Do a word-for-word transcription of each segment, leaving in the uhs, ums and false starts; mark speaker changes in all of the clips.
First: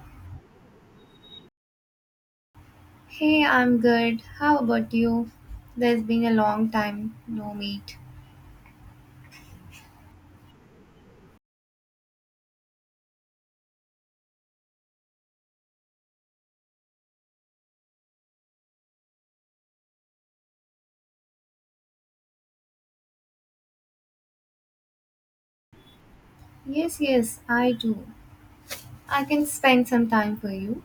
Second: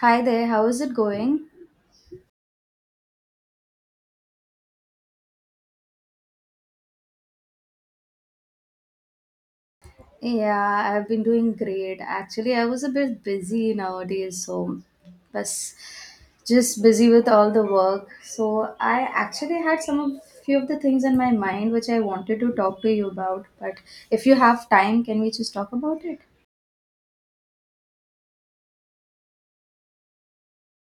Speaker 1: Hi there, how is it going?
Speaker 2: Hey, I'm good. How about you? There's been a long time no meet.
Speaker 1: Yeah, I've been doing great. Actually, I was a bit busy nowadays, so was just busy with all the work. So I actually had some of few of the things in my mind which I wanted to talk to you about. But if you have time, can we just talk about it?
Speaker 2: Yes, yes, I do. I can spend some time for you.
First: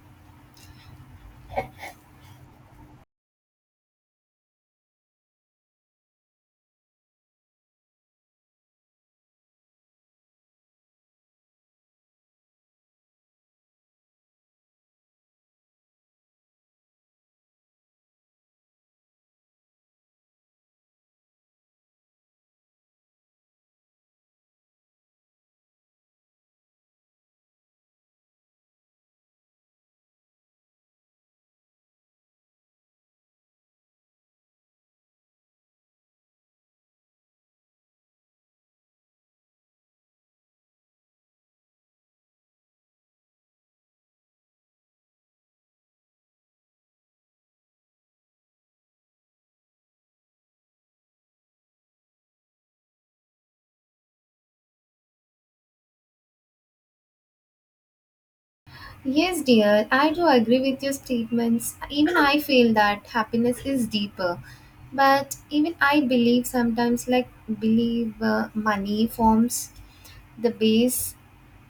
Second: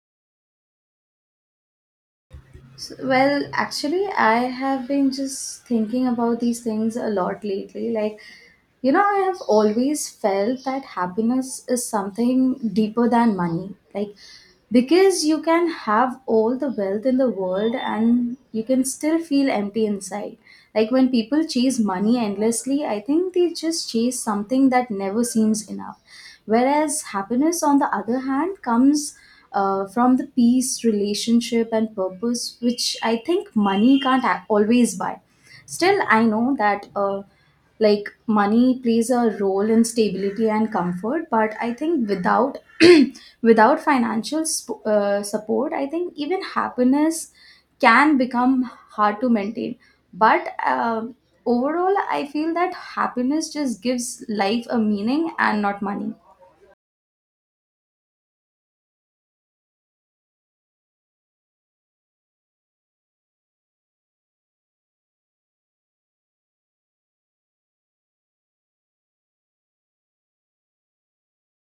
Speaker 1: S well, actually, I have been just thinking about these things a lot lately. Like, you know, I have always felt that happiness is something deeper than money. Like, because you can have all the wealth in the world and you can still feel empty inside. Like, when people chase money endlessly, I think they just chase something that never seems enough. Whereas happiness, on the other hand, comes uh, from the peace, relationship, and purpose, which I think money can't a- always buy. Still, I know that uh, like money plays a role in stability and comfort, but I think without without financial sp- uh, support, I think even happiness can become hard to maintain. But um Overall, I feel that happiness just gives life a meaning and not money.
Speaker 2: Yes, dear, I do agree with your statements. Even I feel that happiness is deeper. But even I believe sometimes, like, believe uh, money forms the base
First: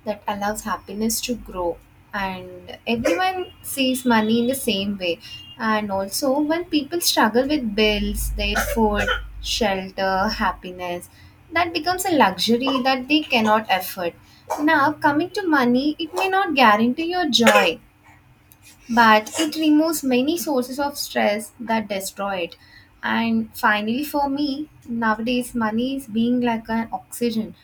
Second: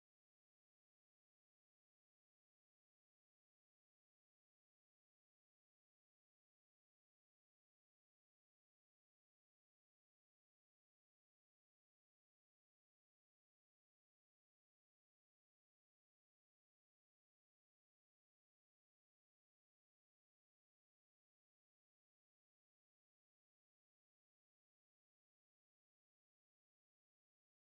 Speaker 2: that allows happiness to grow, and everyone sees money in the same way, and also when people struggle with bills, their food, shelter, happiness, that becomes a luxury that they cannot afford. Now coming to money, it may not guarantee your joy, but it removes many sources of stress that destroy it. And finally, for me, nowadays money is being like an oxygen.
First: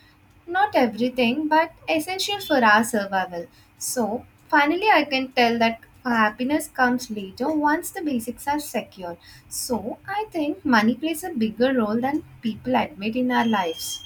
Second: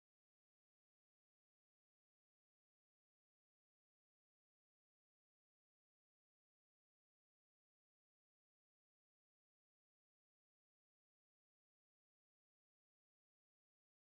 Speaker 2: Not everything, but essential for our survival. So, finally, I can tell that happiness comes later once the basics are secured. So, I think money plays a bigger role than people admit in our lives.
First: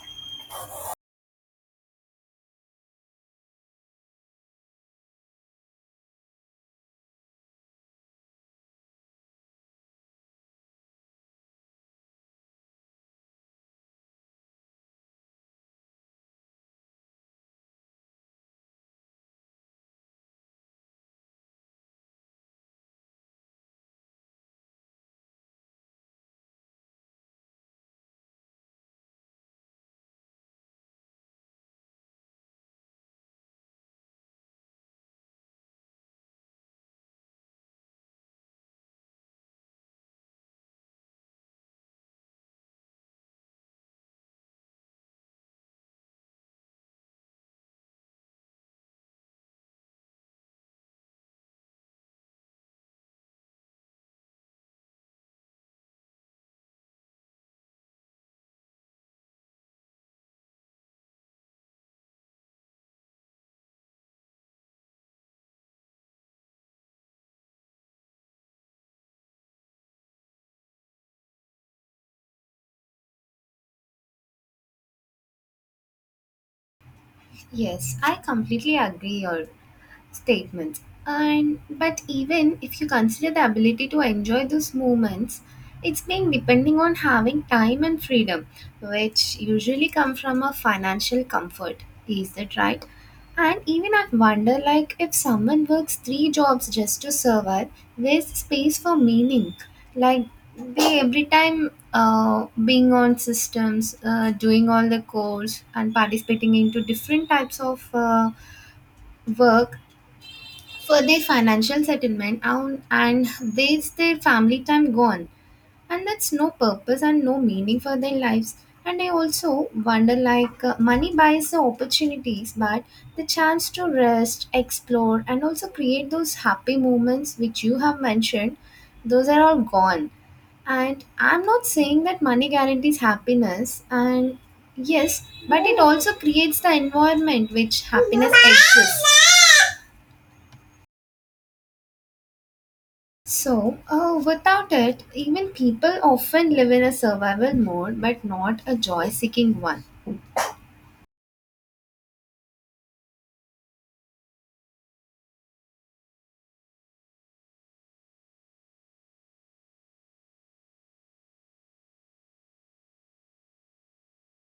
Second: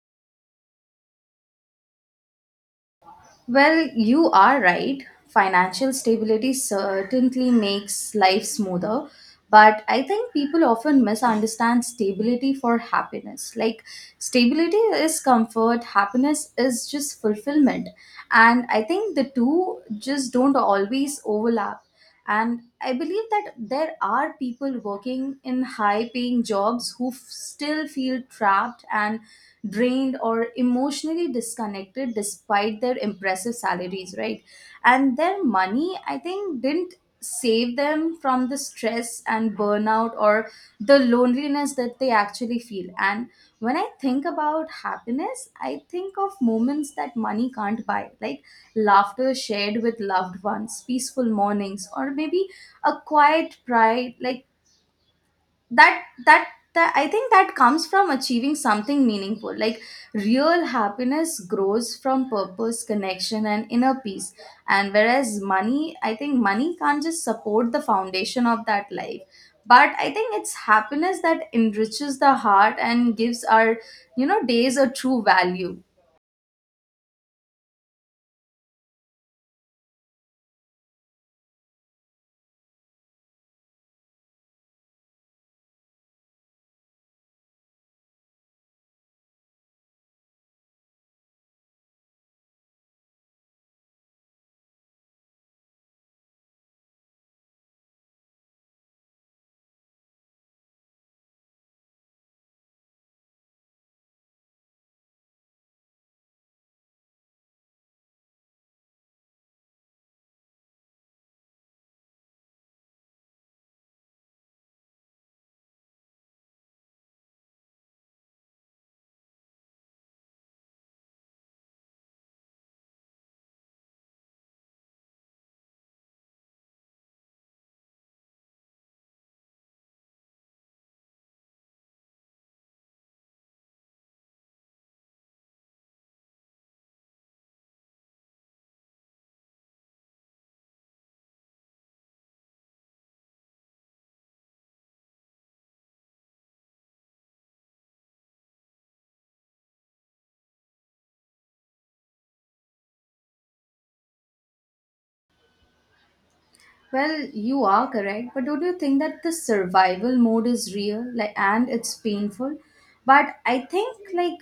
Speaker 1: Well, you are right. Financial stability certainly makes life smoother, but I think people often misunderstand stability for happiness. Like, stability is comfort, happiness is just fulfillment. And I think the two just don't always overlap. And I believe that there are people working in high paying jobs who f- still feel trapped and drained or emotionally disconnected despite their impressive salaries, right? And their money, I think, didn't save them from the stress and burnout or the loneliness that they actually feel. And when I think about happiness, I think of moments that money can't buy, like laughter shared with loved ones, peaceful mornings, or maybe a quiet pride, like that that that I think that comes from achieving something meaningful. Like real happiness grows from purpose, connection, and inner peace. And whereas money, I think money can't just support the foundation of that life, but I think it's happiness that enriches the heart and gives our, you know days a true value.
Speaker 2: Yes, I completely agree. Here. Statements. And but even if you consider the ability to enjoy those moments, it's being depending on having time and freedom, which usually come from a financial comfort. Is that right? And even I wonder, like, if someone works three jobs just to survive, where's the space for meaning? Like, they every time uh, being on systems, uh, doing all the course and participating into different types of uh, work for their financial settlement, and, and there's their family time gone, and that's no purpose and no meaning for their lives. And I also wonder, like, uh, money buys the opportunities, but the chance to rest, explore, and also create those happy moments which you have mentioned, those are all gone. And I'm not saying that money guarantees happiness, and yes, but it also creates the environment which happiness exists. So, uh, without it, even people often live in a survival mode but not a joy seeking one.
Speaker 1: Well, you are correct, but don't you think that the survival mode is real, like, and it's painful? But I think, like,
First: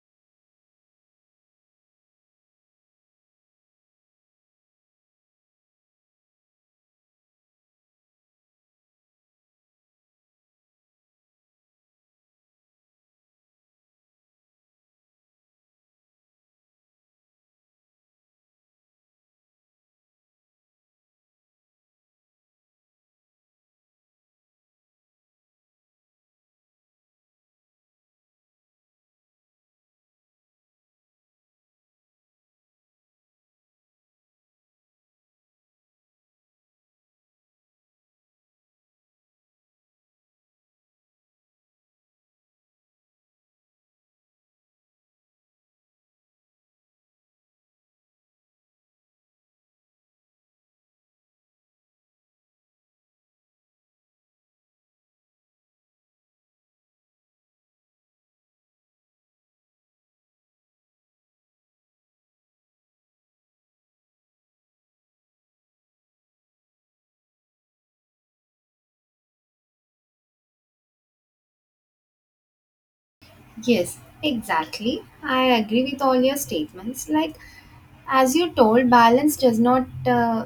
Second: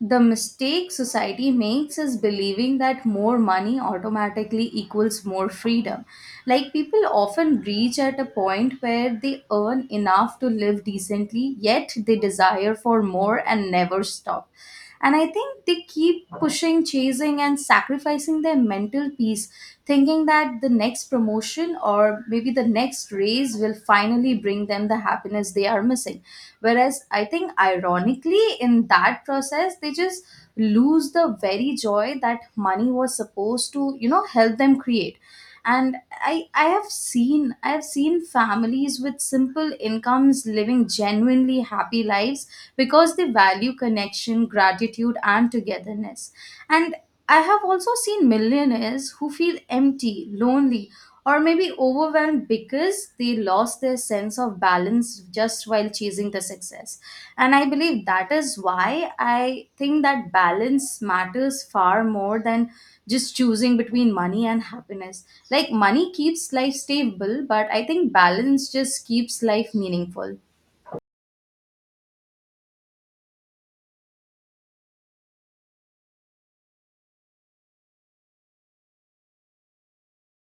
Speaker 1: the mistake society makes is believing that more money automatically equals more freedom. Like, people often reach at a point where they earn enough to live decently, yet they desire for more and never stop, and I think they keep pushing, chasing, and sacrificing their mental peace, thinking that the next promotion or maybe the next raise will finally bring them the happiness they are missing. Whereas I think, ironically, in that process, they just lose the very joy that money was supposed to, you know, help them create. And i i have seen I have seen families with simple incomes living genuinely happy lives because they value connection, gratitude, and togetherness. And I have also seen millionaires who feel empty, lonely, or maybe overwhelmed because they lost their sense of balance just while chasing the success. And I believe that is why I think that balance matters far more than just choosing between money and happiness. Like money keeps life stable, but I think balance just keeps life meaningful.
Speaker 2: Yes, exactly. I agree with all your statements. Like, as you told, balance does not uh,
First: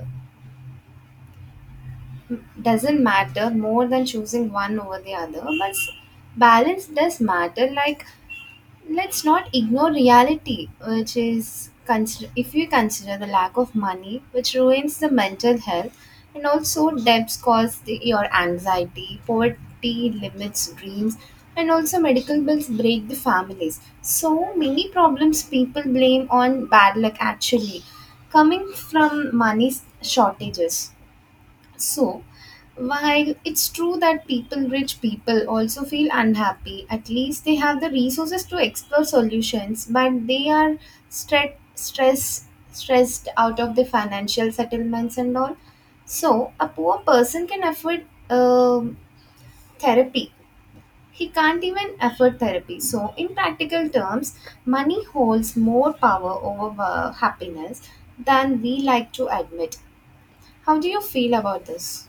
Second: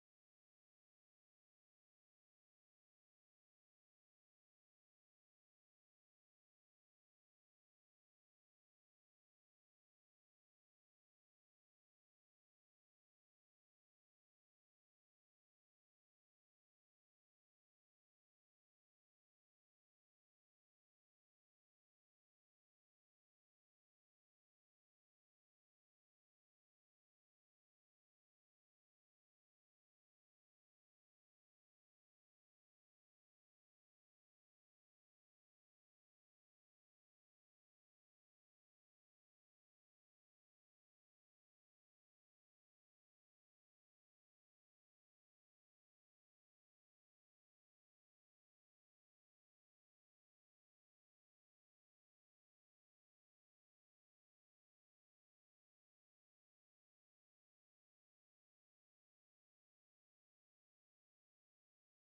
Speaker 2: doesn't matter more than choosing one over the other, but s- balance does matter. Like, let's not ignore reality, which is consider if we consider the lack of money, which ruins the mental health, and also debts cause the, your anxiety, poverty limits dreams, and also medical bills break the families. So many problems people blame on bad luck actually, coming from money shortages. So, while it's true that people, rich people, also feel unhappy, at least they have the resources to explore solutions, but they are stre- stress, stressed out of the financial settlements and all. So, a poor person can afford um therapy. He can't even afford therapy. So, in practical terms, money holds more power over uh, happiness than we like to admit. How do you feel about this?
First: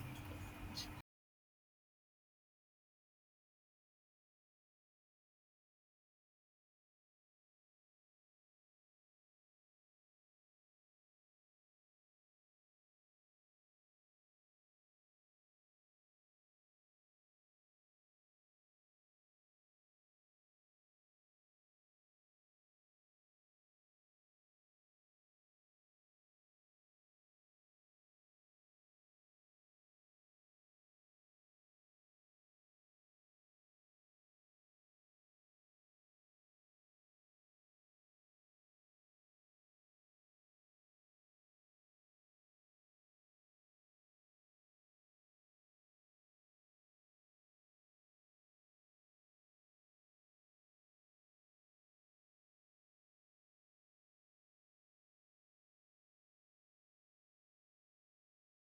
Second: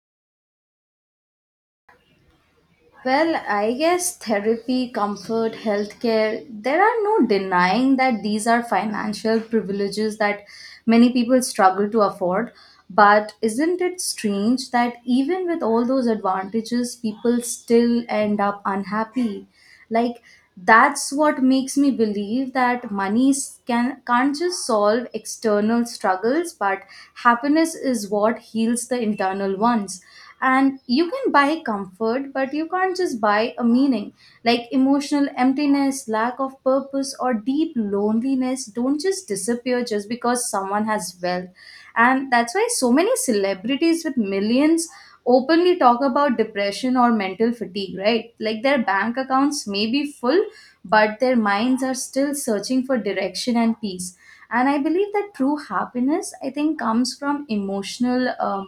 Speaker 1: Well, I guess therapy, comfort, healthcare, there are no denying that these are financial privileges that many people struggle to afford. But isn't it strange that even with all those advantages, people still end up unhappy? Like, that's what makes me believe that money can, can't just solve external struggles, but happiness is what heals the internal ones. And you can buy comfort, but you can't just buy a meaning. Like emotional emptiness, lack of purpose, or deep loneliness don't just disappear just because someone has wealth. And that's why so many celebrities with millions openly talk about depression or mental fatigue, right? Like their bank accounts may be full, but their minds are still searching for direction and peace. And I believe that true happiness, I think, comes from emotional um,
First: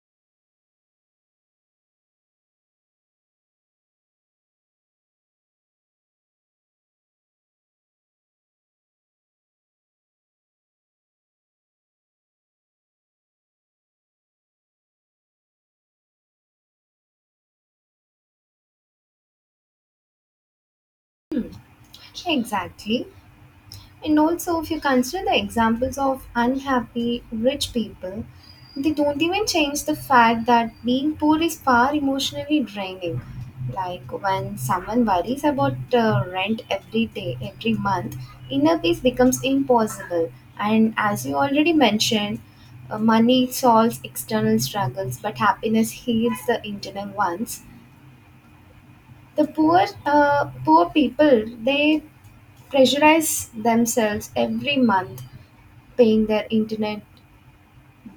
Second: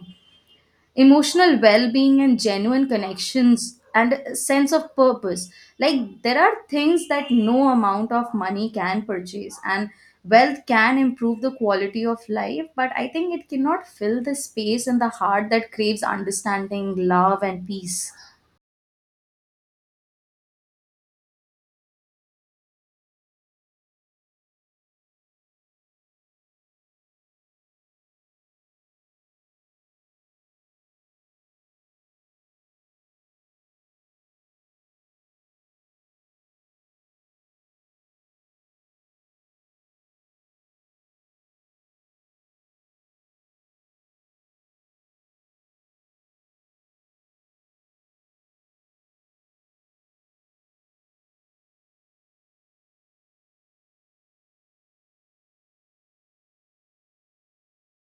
Speaker 1: emotional well-being and genuine connections and a sense of purpose. Like there are things that no amount of money can purchase, and wealth can improve the quality of life, but I think it cannot fill the space in the heart that craves understanding, love, and peace.
Speaker 2: Exactly. And also, if you consider the examples of unhappy rich people, they don't even change the fact that being poor is far emotionally draining. Like, when someone worries about uh, rent every day, every month, inner peace becomes impossible. And as you already mentioned, uh, money solves external struggles, but happiness heals the internal ones. The poor, uh, poor people, they pressurize themselves every month, paying their internet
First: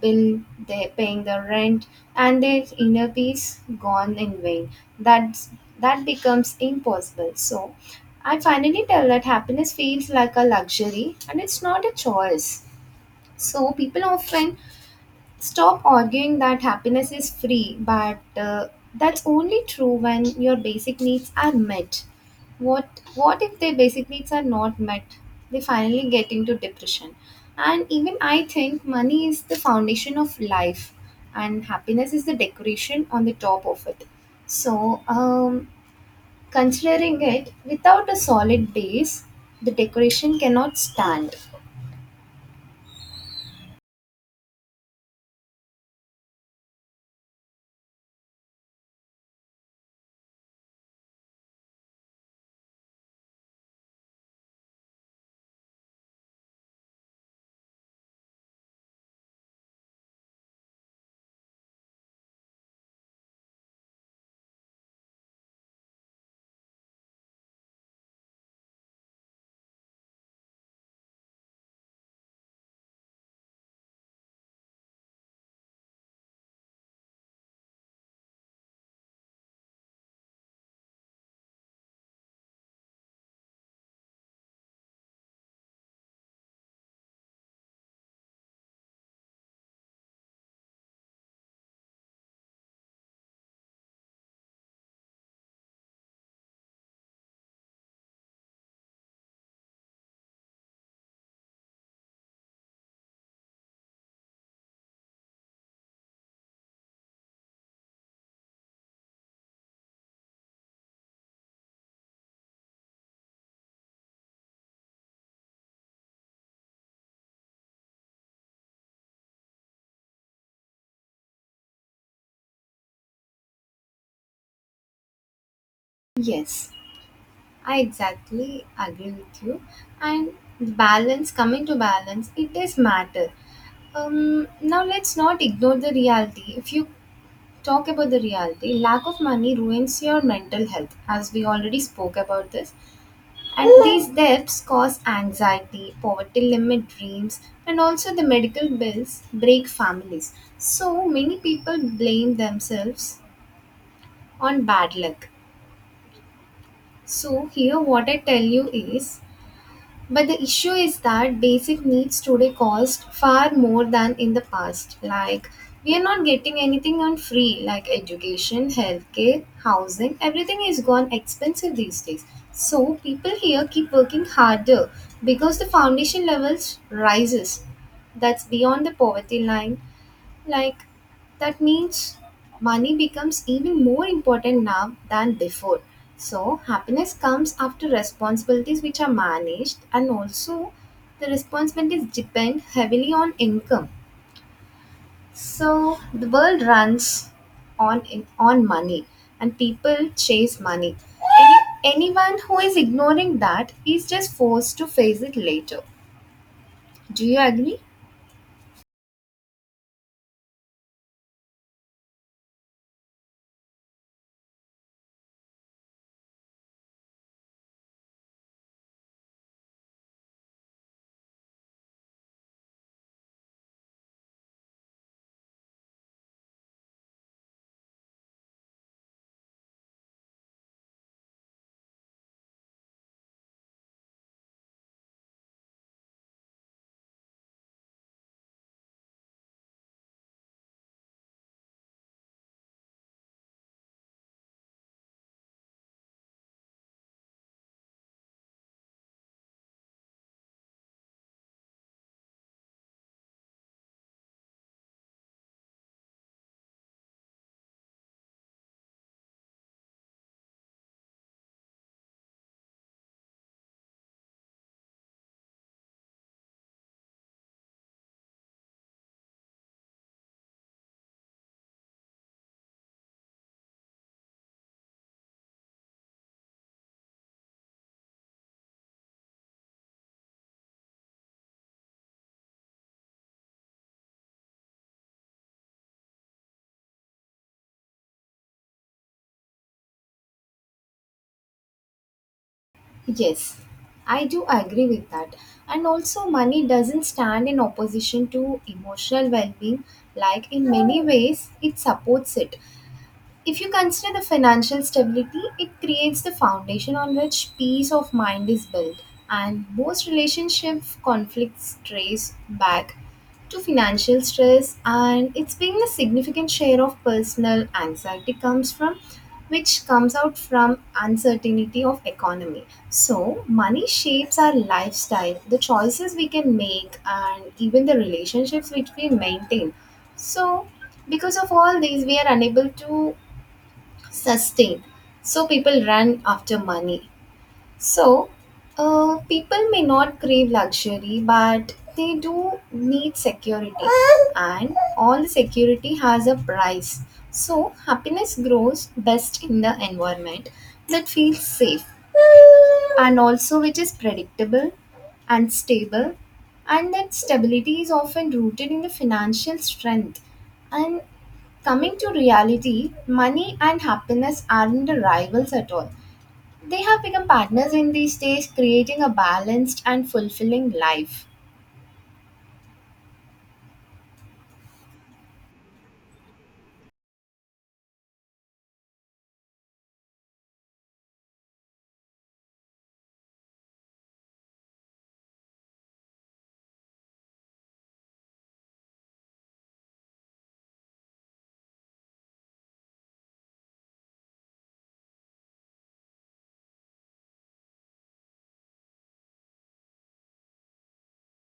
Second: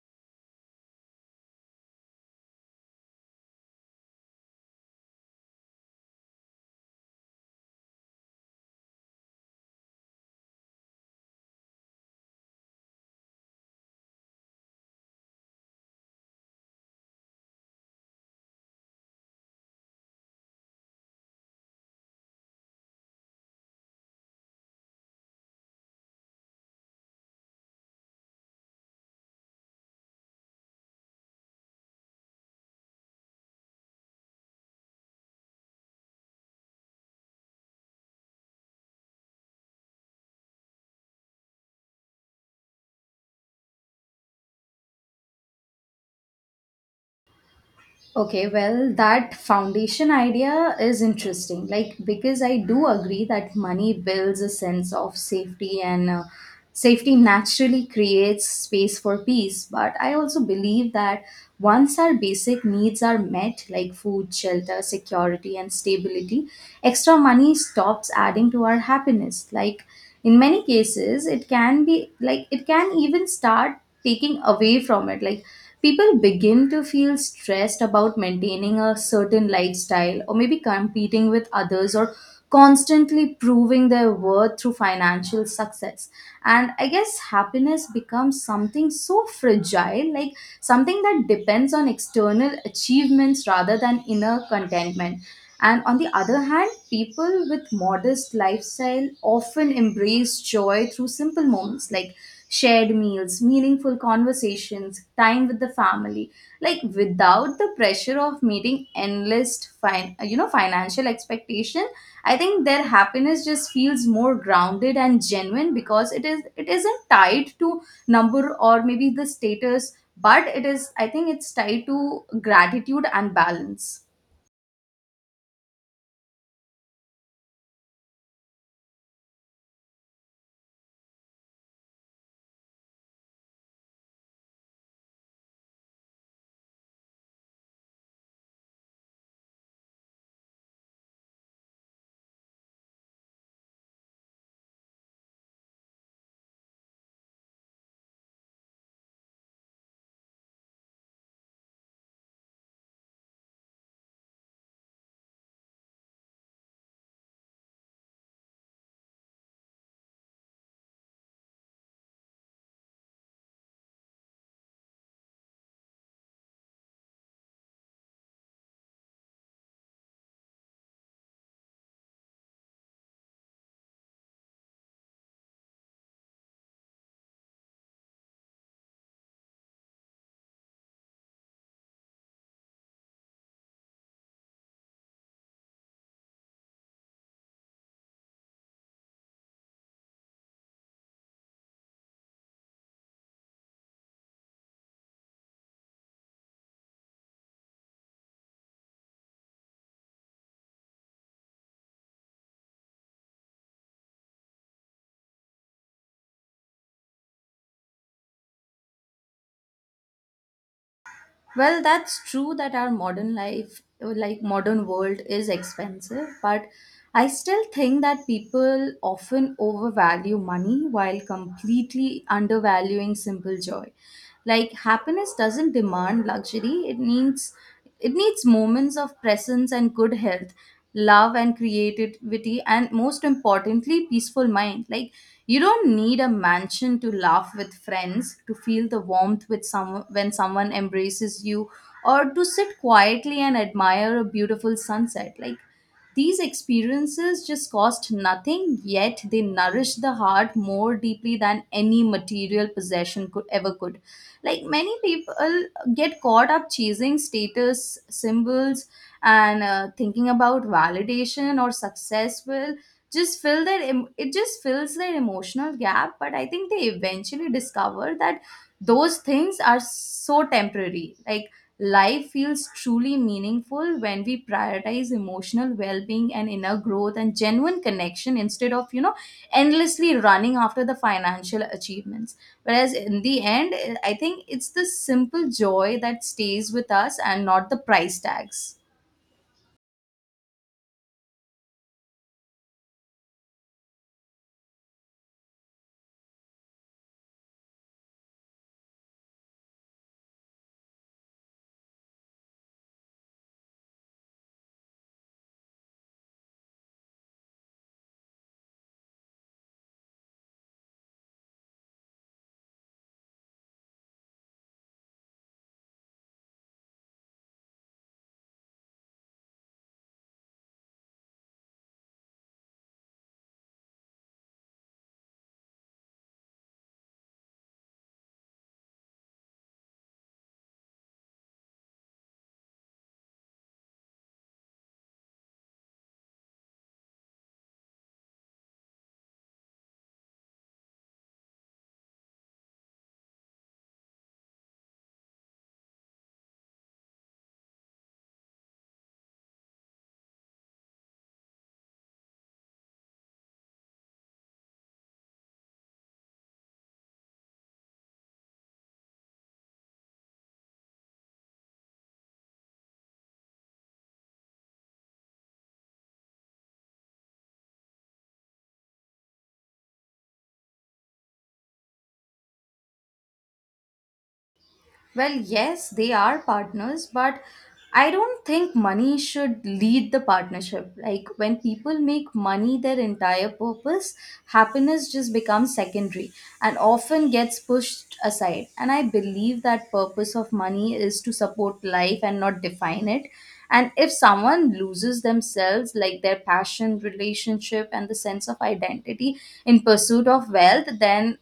Speaker 2: bill, they paying their rent, and their inner peace gone in vain. That's that becomes impossible. So I finally tell that happiness feels like a luxury and it's not a choice. So people often stop arguing that happiness is free, but uh, that's only true when your basic needs are met. What what if their basic needs are not met? They finally get into depression. And even I think money is the foundation of life, and happiness is the decoration on the top of it. So, um, considering it without a solid base, the decoration cannot stand.
Speaker 1: Okay, well, that foundation idea is interesting. Like, because I do agree that money builds a sense of safety, and uh, safety naturally creates space for peace. But I also believe that once our basic needs are met, like food, shelter, security, and stability, extra money stops adding to our happiness. Like in many cases, it can be like it can even start taking away from it. Like people begin to feel stressed about maintaining a certain lifestyle or maybe competing with others or constantly proving their worth through financial success. And I guess happiness becomes something so fragile, like something that depends on external achievements rather than inner contentment. And on the other hand, people with modest lifestyle often embrace joy through simple moments, like shared meals, meaningful conversations, time with the family, like without the pressure of meeting endless fin- you know financial expectations. I think their happiness just feels more grounded and genuine because it is it isn't tied to number or maybe the status, but it is I think it's tied to gratitude and balance.
Speaker 2: Yes. I exactly agree with you. And balance, coming to balance, it does matter. Um, now let's not ignore the reality. If you talk about the reality, lack of money ruins your mental health, as we already spoke about this. And these debts cause anxiety, poverty limit dreams, and also the medical bills break families. So many people blame themselves on bad luck. So here what I tell you is, but the issue is that basic needs today cost far more than in the past. Like, we are not getting anything on free, like education, healthcare, housing, everything is gone expensive these days. So, people here keep working harder because the foundation levels rises. That's beyond the poverty line. Like, that means money becomes even more important now than before. So, happiness comes after responsibilities which are managed, and also the responsibilities depend heavily on income. So, the world runs on on money, and people chase money. Any, anyone who is ignoring that is just forced to face it later. Do you agree?
Speaker 1: Well, that's true that our modern life, like modern world, is expensive, but I still think that people often overvalue money while completely undervaluing simple joy. Like happiness doesn't demand luxury; it needs it needs moments of presence and good health, love and creativity, and most importantly, peaceful mind. Like you don't need a mansion to laugh with friends, to feel the warmth with some, when someone embraces you, or to sit quietly and admire a beautiful sunset. Like these experiences just cost nothing, yet they nourish the heart more deeply than any material possession could ever could. Like many people get caught up chasing status symbols and uh, thinking about validation or successful just fill their em- it just fills their emotional gap. But I think they eventually discover that those things are so temporary. Like life feels truly meaningful when we prioritize emotional well-being and inner growth and genuine connection instead of, you know, endlessly running after the financial achievements. Whereas in the end, I think it's the simple joy that stays with us and not the price tags.
Speaker 2: Yes, I do agree with that. And also, money doesn't stand in opposition to emotional well being, like, in many ways, it supports it. If you consider the financial stability, it creates the foundation on which peace of mind is built, and most relationship conflicts trace back to financial stress, and it's being a significant share of personal anxiety comes from, which comes out from uncertainty of economy. So money shapes our lifestyle, the choices we can make, and even the relationships which we maintain. So because of all these we are unable to sustained. So people ran after money. So, uh, people may not crave luxury, but they do need security, and all the security has a price. So, happiness grows best in the environment that feels safe and also which is predictable and stable, and that stability is often rooted in the financial strength. And coming to reality, money and happiness aren't the rivals at all. They have become partners in these days, creating a balanced and fulfilling life.
Speaker 1: Well, yes, they are partners, but I don't think money should lead the partnership. Like when people make money their entire purpose, happiness just becomes secondary and often gets pushed aside. And I believe that purpose of money is to support life and not define it. And if someone loses themselves, like their passion, relationship, and the sense of identity in pursuit of wealth, then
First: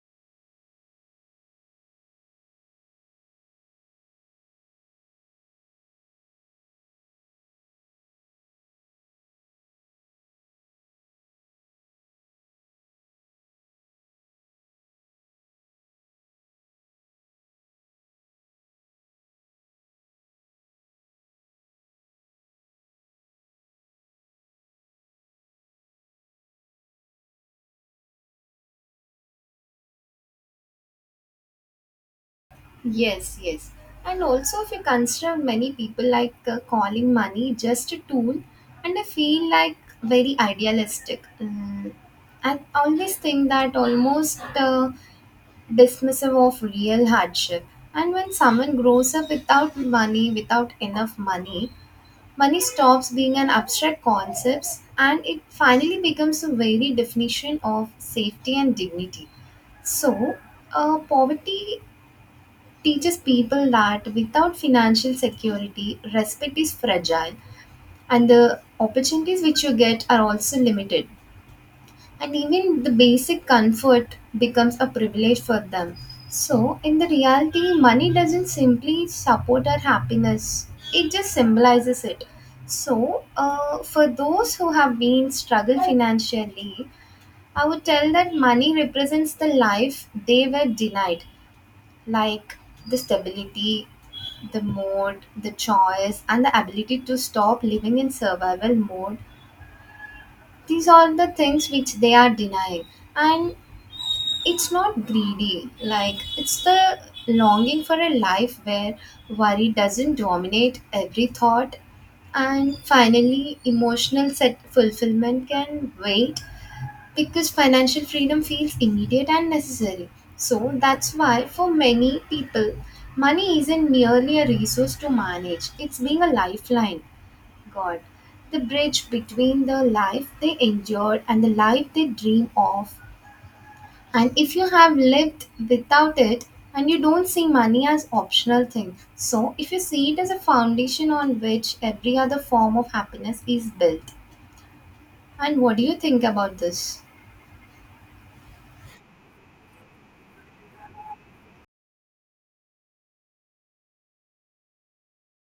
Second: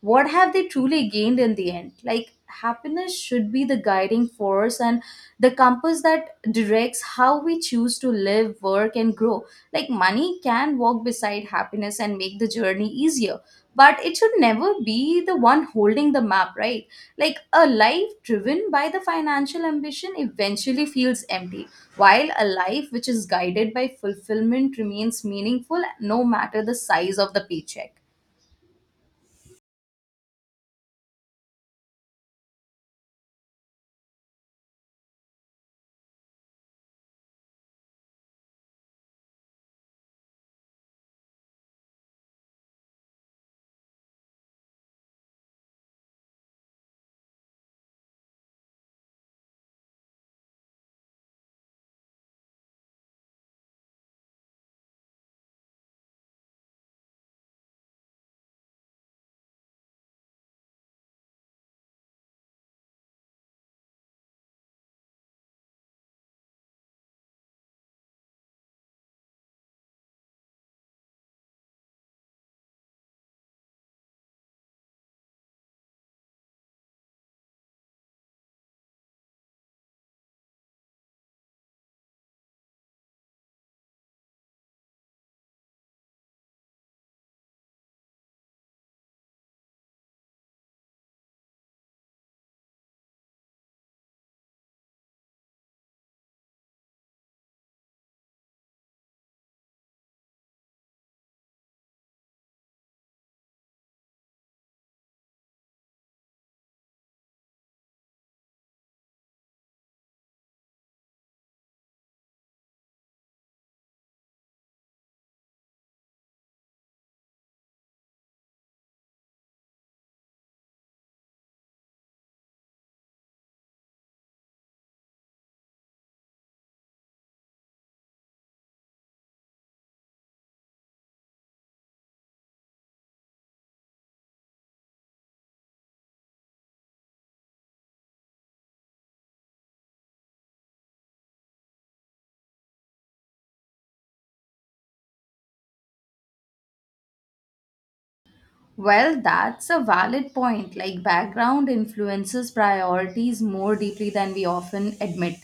Speaker 1: what have they truly gained in the end? Like, happiness should be the guiding force and the compass that directs how we choose to live, work, and grow. Like, money can walk beside happiness and make the journey easier, but it should never be the one holding the map, right? Like, a life driven by the financial ambition eventually feels empty, while a life which is guided by fulfillment remains meaningful no matter the size of the paycheck.
Speaker 2: Yes, yes. And also, if you consider many people like uh, calling money just a tool, and I feel like very idealistic. Mm. I always think that almost uh, dismissive of real hardship. And when someone grows up without money, without enough money, money stops being an abstract concept, and it finally becomes a very definition of safety and dignity. So, uh, poverty teaches people that without financial security, respect is fragile, and the opportunities which you get are also limited, and even the basic comfort becomes a privilege for them. So, in the reality, money doesn't simply support our happiness, it just symbolizes it. So, uh, for those who have been struggled financially, I would tell that money represents the life they were denied, like the stability, the mode, the choice, and the ability to stop living in survival mode. These are the things which they are denying. And it's not greedy, like it's the longing for a life where worry doesn't dominate every thought, and finally emotional set fulfillment can wait because financial freedom feels immediate and necessary. So that's why for many people, money isn't merely a resource to manage, it's being a lifeline, god, the bridge between the life they endured and the life they dream of. And if you have lived without it, and you don't see money as optional thing, so if you see it as a foundation on which every other form of happiness is built. And what do you think about this?
Speaker 1: Well, that's a valid point. Like, background influences priorities more deeply than we often admit.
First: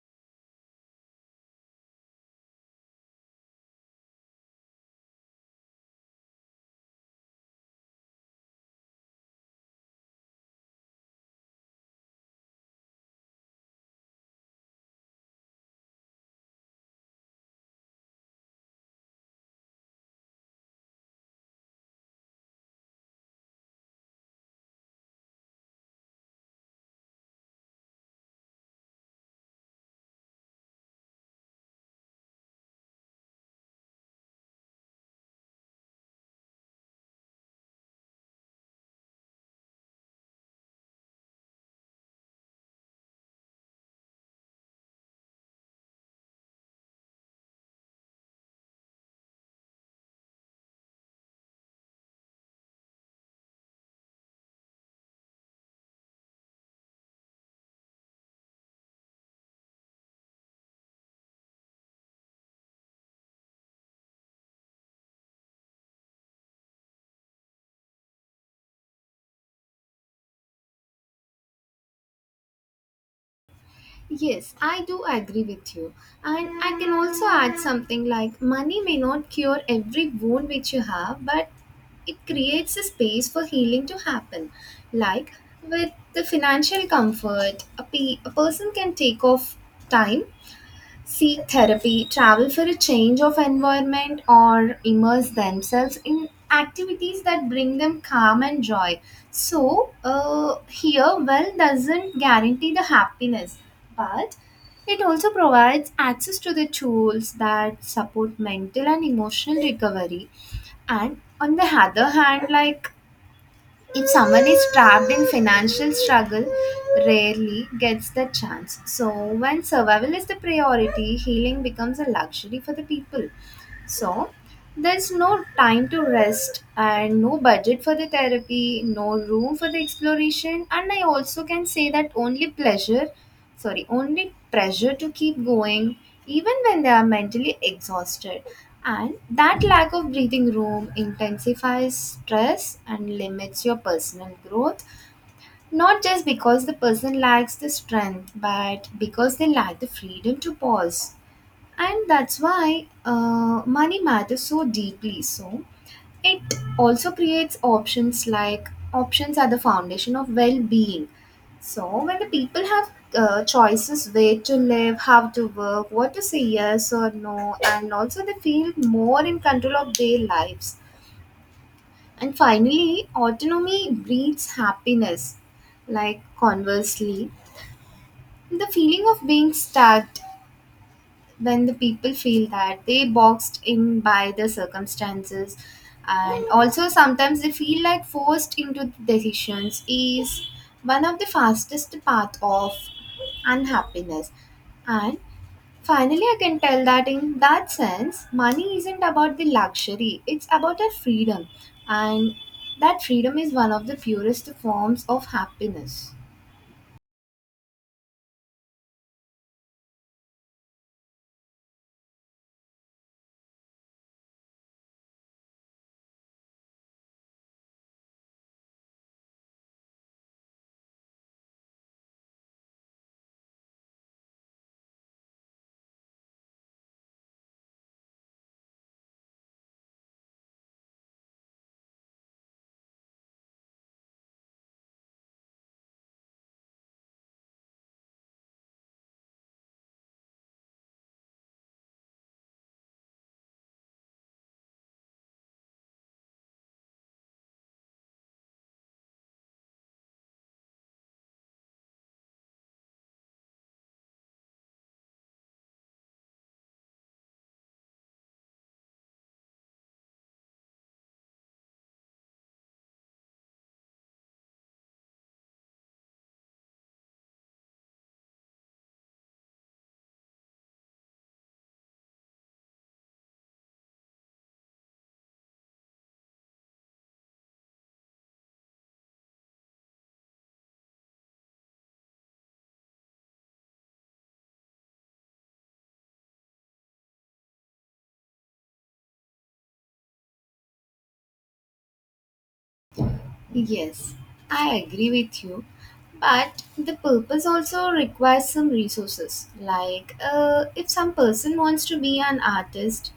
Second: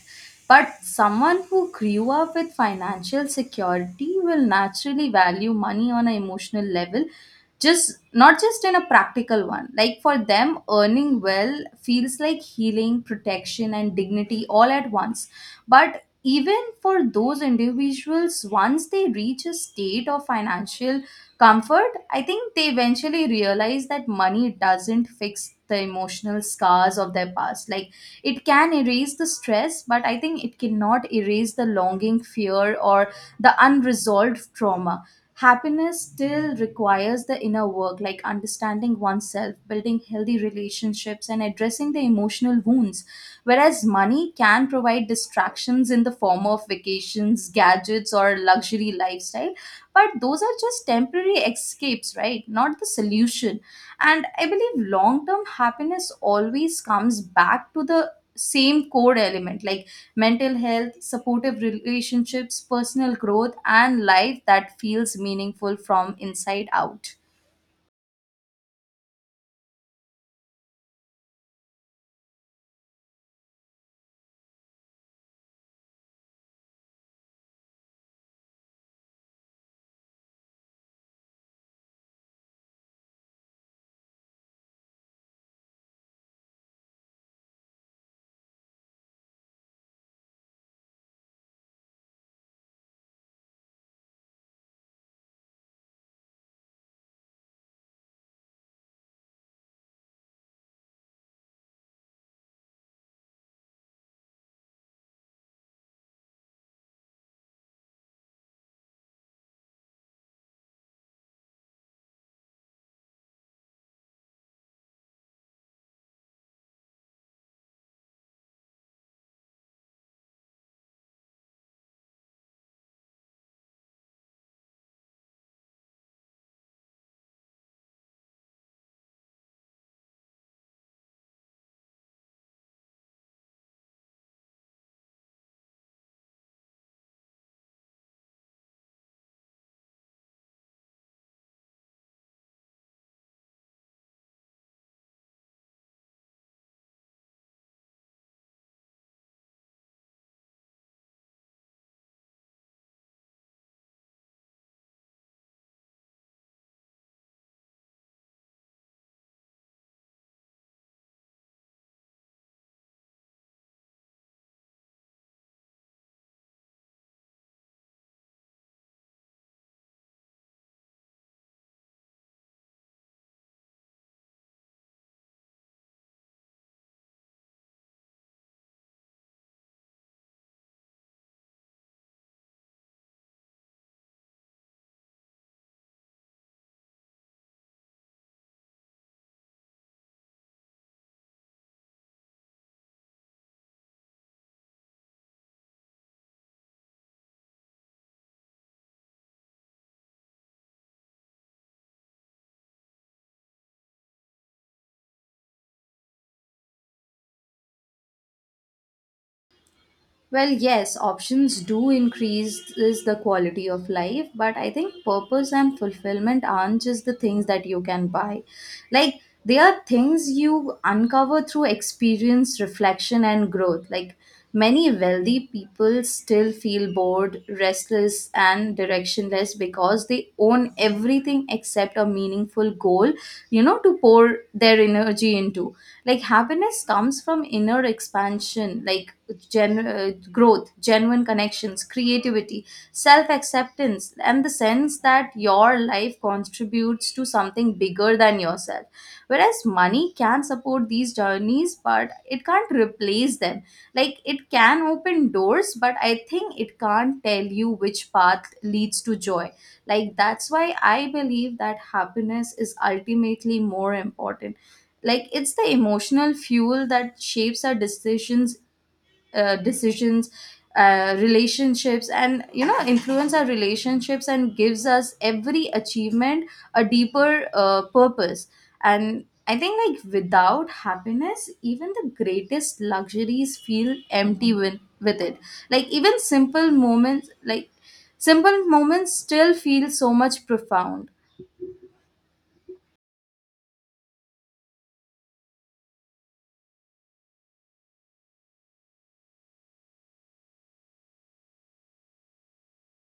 Speaker 1: But someone who grew up with financial security will naturally value money on an emotional level, just not just in a practical one. Like, for them, earning well feels like healing, protection, and dignity all at once. But even for those individuals, once they reach a state of financial comfort, I think they eventually realize that money doesn't fix the emotional scars of their past. Like it can erase the stress, but I think it cannot erase the longing, fear, or the unresolved trauma. Happiness still requires the inner work, like understanding oneself, building healthy relationships, and addressing the emotional wounds. Whereas money can provide distractions in the form of vacations, gadgets, or luxury lifestyle. But those are just temporary escapes, right? Not the solution. And I believe long term happiness always comes back to the same core element, like mental health, supportive relationships, personal growth, and life that feels meaningful from inside out.
Speaker 2: Yes, I do agree with you. And I can also add something like money may not cure every wound which you have, but it creates a space for healing to happen. Like, with the financial comfort, a, pe- a person can take off time, seek therapy, travel for a change of environment, or immerse themselves in activities that bring them calm and joy. So, uh, here, wealth doesn't guarantee the happiness, but it also provides access to the tools that support mental and emotional recovery. And on the other hand, like, if someone is trapped in financial struggle, rarely gets the chance. So, when survival is the priority, healing becomes a luxury for the people. So, there's no time to rest and no budget for the therapy, no room for the exploration, and I also can say that only pleasure, sorry, only pressure to keep going, even when they are mentally exhausted. And that lack of breathing room intensifies stress and limits your personal growth, not just because the person lacks the strength, but because they lack the freedom to pause. And that's why uh, money matters so deeply. So it also creates options, like options are the foundation of well being. So when the people have uh, choices where to live, how to work, what to say yes or no, and also they feel more in control of their lives. And finally, autonomy breeds happiness. Like conversely, the feeling of being stuck when the people feel that they boxed in by the circumstances and also sometimes they feel like forced into the decisions is one of the fastest path of unhappiness. And finally, I can tell that in that sense money isn't about the luxury, it's about a freedom. And that freedom is one of the purest forms of happiness.
Speaker 1: Well, yes, options do increase is the quality of life, but I think purpose and fulfillment aren't just the things that you can buy. Like they are things you uncover through experience, reflection, and growth. Like many wealthy people still feel bored, restless, and directionless because they own everything except a meaningful goal, you know, to pour their energy into. Like happiness comes from inner expansion, like gen- uh, growth, genuine connections, creativity, self acceptance, and the sense that your life contributes to something bigger than yourself. Whereas money can support these journeys, but it can't replace them. Like it can open doors, but I think it can't tell you which path leads to joy. Like that's why I believe that happiness is ultimately more important. Like it's the emotional fuel that shapes our decisions uh, decisions, uh, relationships, and, you know, influence our relationships and gives us every achievement a deeper uh, purpose. And I think, like, without happiness even the greatest luxuries feel empty. With, with it, like, even simple moments like simple moments still feel so much profound.
Speaker 2: Yes, I agree with you. But the purpose also requires some resources. Like, uh, if some person wants to be an artist,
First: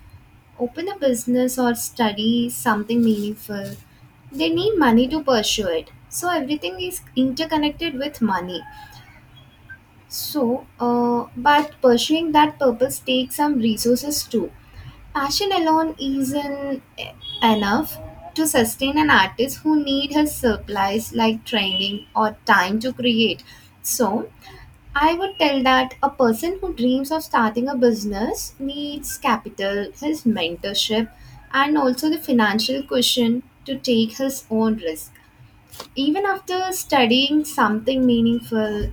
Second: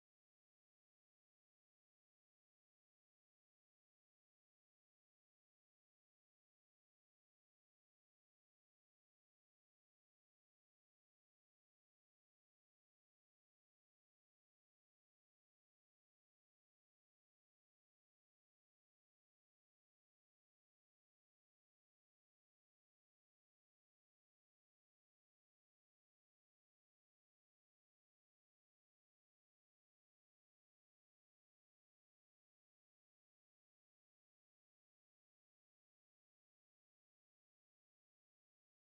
Speaker 2: open a business, or study something meaningful, they need money to pursue it. So, everything is interconnected with money. So, uh, but pursuing that purpose takes some resources too. Passion alone isn't enough to sustain an artist who need his supplies like training or time to create. So, I would tell that a person who dreams of starting a business needs capital, his mentorship, and also the financial cushion to take his own risk. Even after studying something meaningful,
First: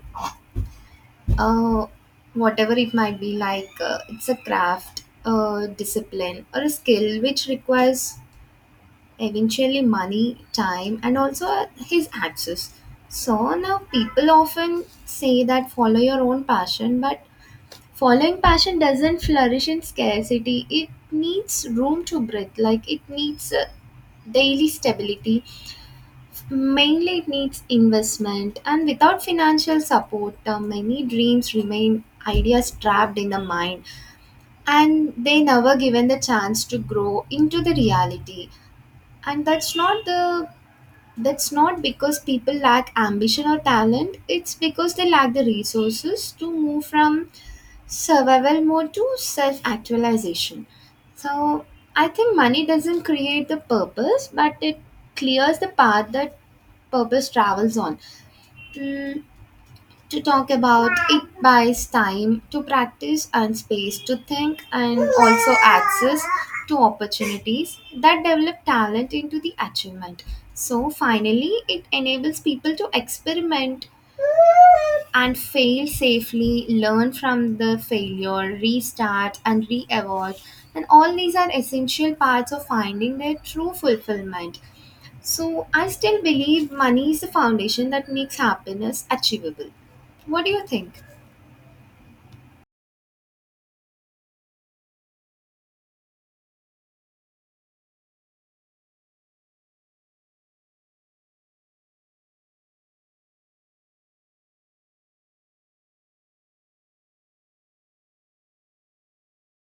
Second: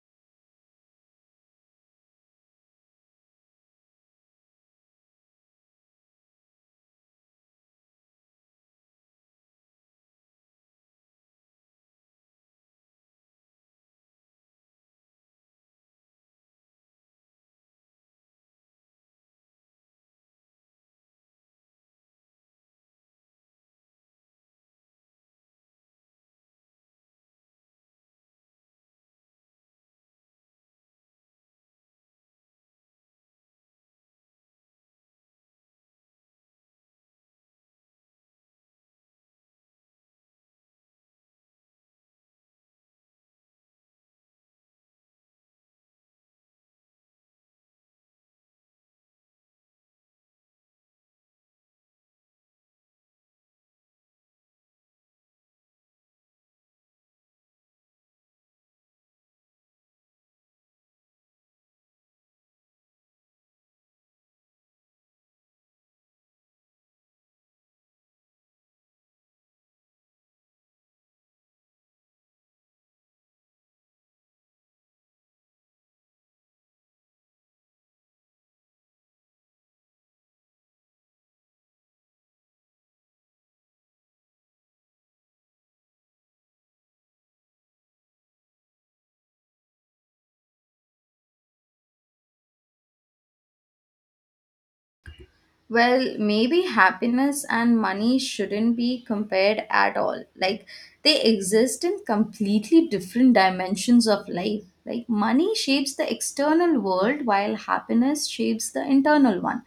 Speaker 2: uh, whatever it might be, like uh, it's a craft, a discipline, or a skill which requires eventually money, time, and also uh, his access. So now people often say that follow your own passion, but following passion doesn't flourish in scarcity. It needs room to breathe, like it needs uh, daily stability. Mainly, it needs investment, and without financial support, uh, many dreams remain ideas trapped in the mind and they never given the chance to grow into the reality. And that's not the that's not because people lack ambition or talent, it's because they lack the resources to move from survival mode to self actualization. So I think money doesn't create the purpose, but it clears the path that purpose travels on. Mm, to talk about it, buys time to practice and space to think and also access to opportunities that develop talent into the achievement. So finally, it enables people to experiment and fail safely, learn from the failure, restart and re evolve. And all these are essential parts of finding their true fulfillment. So, I still believe money is the foundation that makes happiness achievable. What do you think?
Speaker 1: Well, maybe happiness and money shouldn't be compared at all. Like, they exist in completely different dimensions of life. Like, money shapes the external world while happiness shapes the internal one.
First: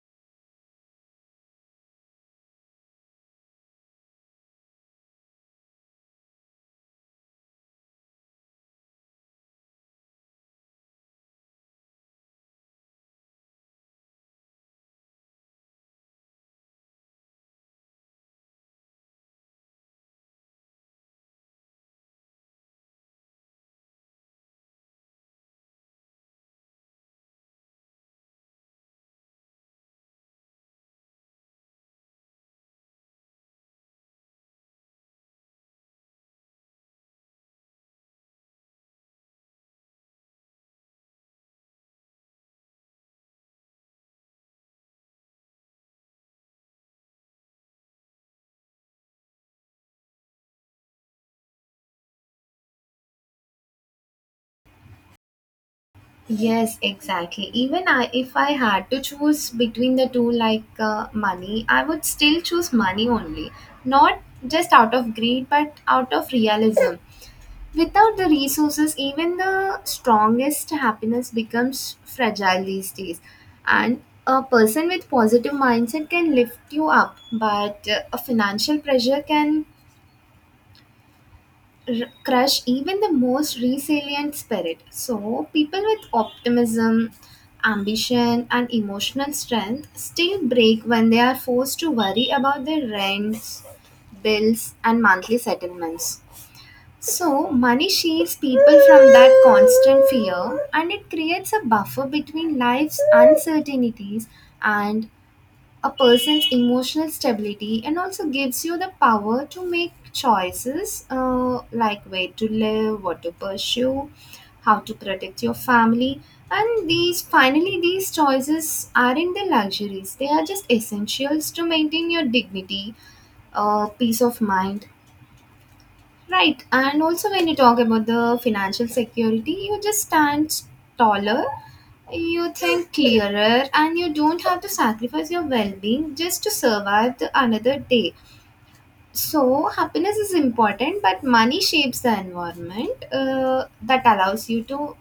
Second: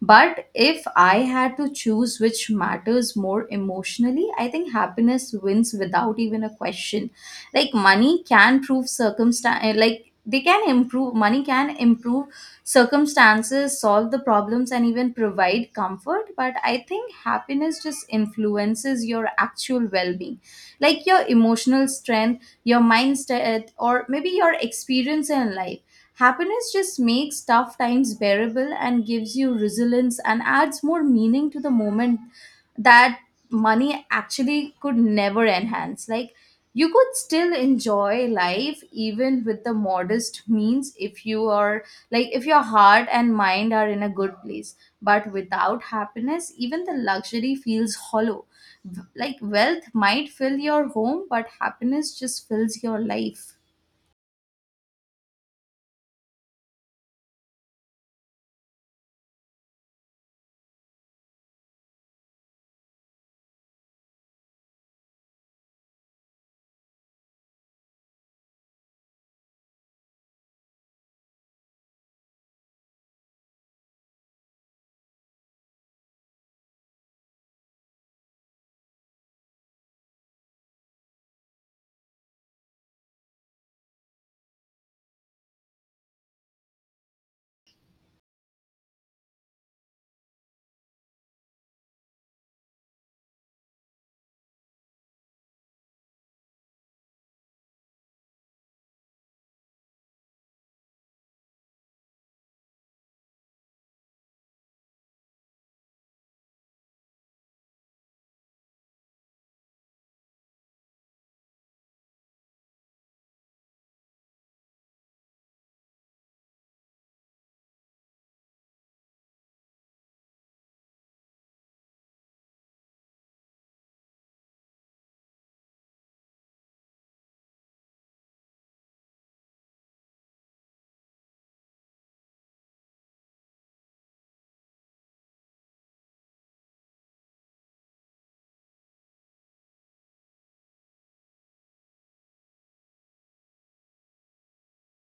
Speaker 1: But if I had to choose which matters more emotionally, I think happiness wins without even a question. Like money can prove circumstance, like they can improve, money can improve circumstances, solve the problems, and even provide comfort. But I think happiness just influences your actual well being, like your emotional strength, your mindset, or maybe your experience in life. Happiness just makes tough times bearable and gives you resilience and adds more meaning to the moment that money actually could never enhance. Like, you could still enjoy life even with the modest means if you are like if your heart and mind are in a good place. But without happiness even the luxury feels hollow. V- like wealth might fill your home, but happiness just fills your life.
Speaker 2: Yes, exactly. Even I, if I had to choose between the two, like uh, money, I would still choose money only. Not just out of greed, but out of realism. Without the resources, even the strongest happiness becomes fragile these days. And a person with positive mindset can lift you up, but uh, a financial pressure can r- crush even the most resilient spirit. So, people with optimism, ambition, and emotional strength still break when they are forced to worry about their rents, bills, and monthly settlements. So, money shields people from that constant fear and it creates a buffer between life's uncertainties and a person's emotional stability, and also gives you the power to make choices uh, like where to live, what to pursue, how to protect your family. And these finally, these choices aren't the luxuries, they are just essentials to maintain your dignity, uh, peace of mind. Right, and also when you talk about the financial security, you just stand taller, you think clearer, and you don't have to sacrifice your well being just to survive the another day. So, happiness is important, but money shapes the environment uh, that allows you to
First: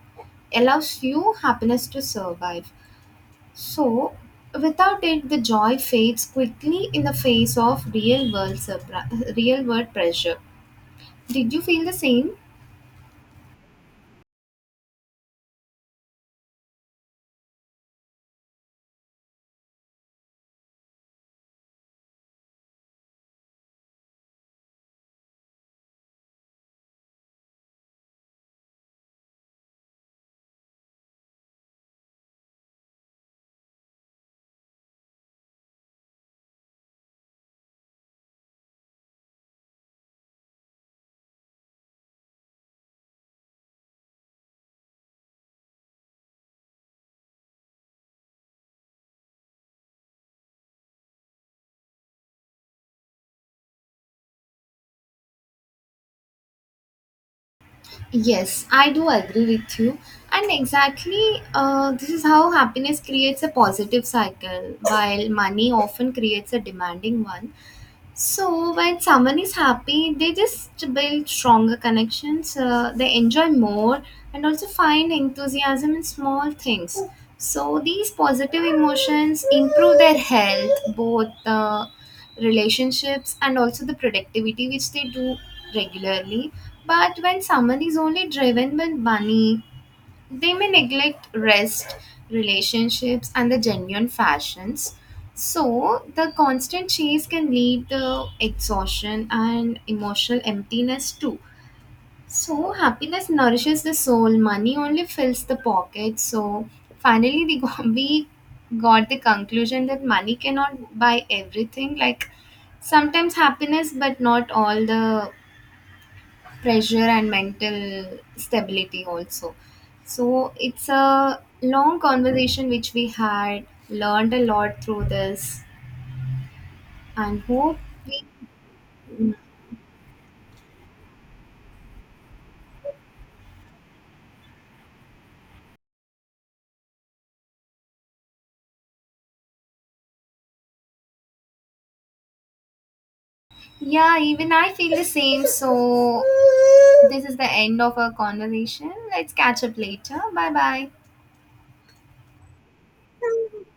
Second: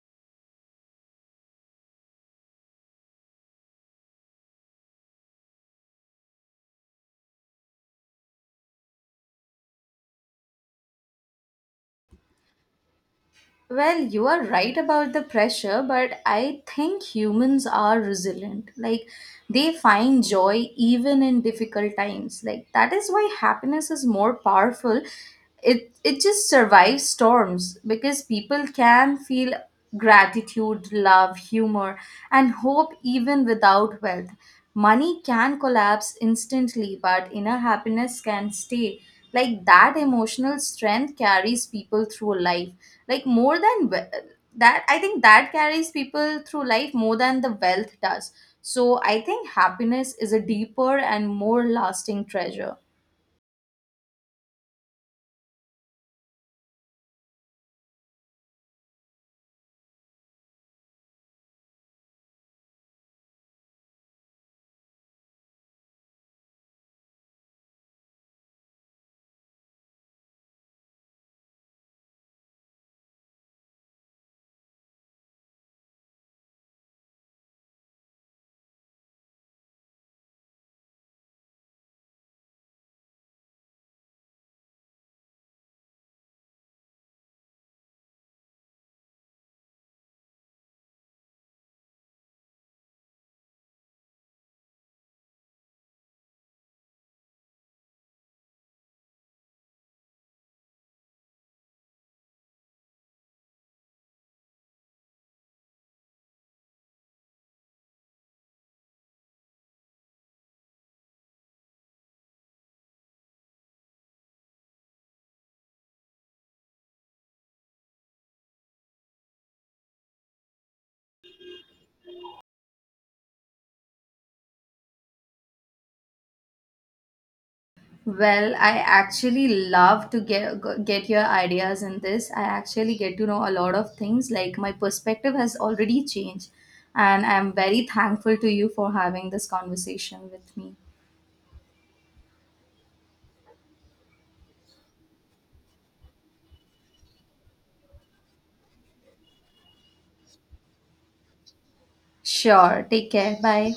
Speaker 2: allows you happiness to survive. So, without it, the joy fades quickly in the face of real world surpri- real world pressure. Did you feel the same?
Speaker 1: Well, you are right about the pressure, but I think humans are resilient. Like, they find joy even in difficult times. Like, that is why happiness is more powerful. It, it just survives storms because people can feel gratitude, love, humor, and hope even without wealth. Money can collapse instantly, but inner happiness can stay. Like that emotional strength carries people through life, like more than we- that I think that carries people through life more than the wealth does. So I think happiness is a deeper and more lasting treasure.
Speaker 2: Yes, I do agree with you. And exactly, uh, this is how happiness creates a positive cycle, while money often creates a demanding one. So when someone is happy, they just build stronger connections. Uh, they enjoy more and also find enthusiasm in small things. So these positive emotions improve their health, both uh, relationships and also the productivity, which they do regularly. But when someone is only driven by money, they may neglect rest, relationships, and the genuine fashions. So, the constant chase can lead to exhaustion and emotional emptiness too. So, happiness nourishes the soul, money only fills the pocket. So, finally, we got, we got the conclusion that money cannot buy everything. Like, sometimes happiness, but not all the pressure and mental stability also. So it's a long conversation which we had learned a lot through this, and hope we.
Speaker 1: Well, I actually, love to get get your ideas in this. I actually get to know a lot of things. Like my perspective has already changed, and I'm very thankful to you for having this conversation with me.
Speaker 2: Yeah, even I feel the same. So this is the end of our conversation. Let's catch up later. Bye bye.
Speaker 1: Sure, take care, bye.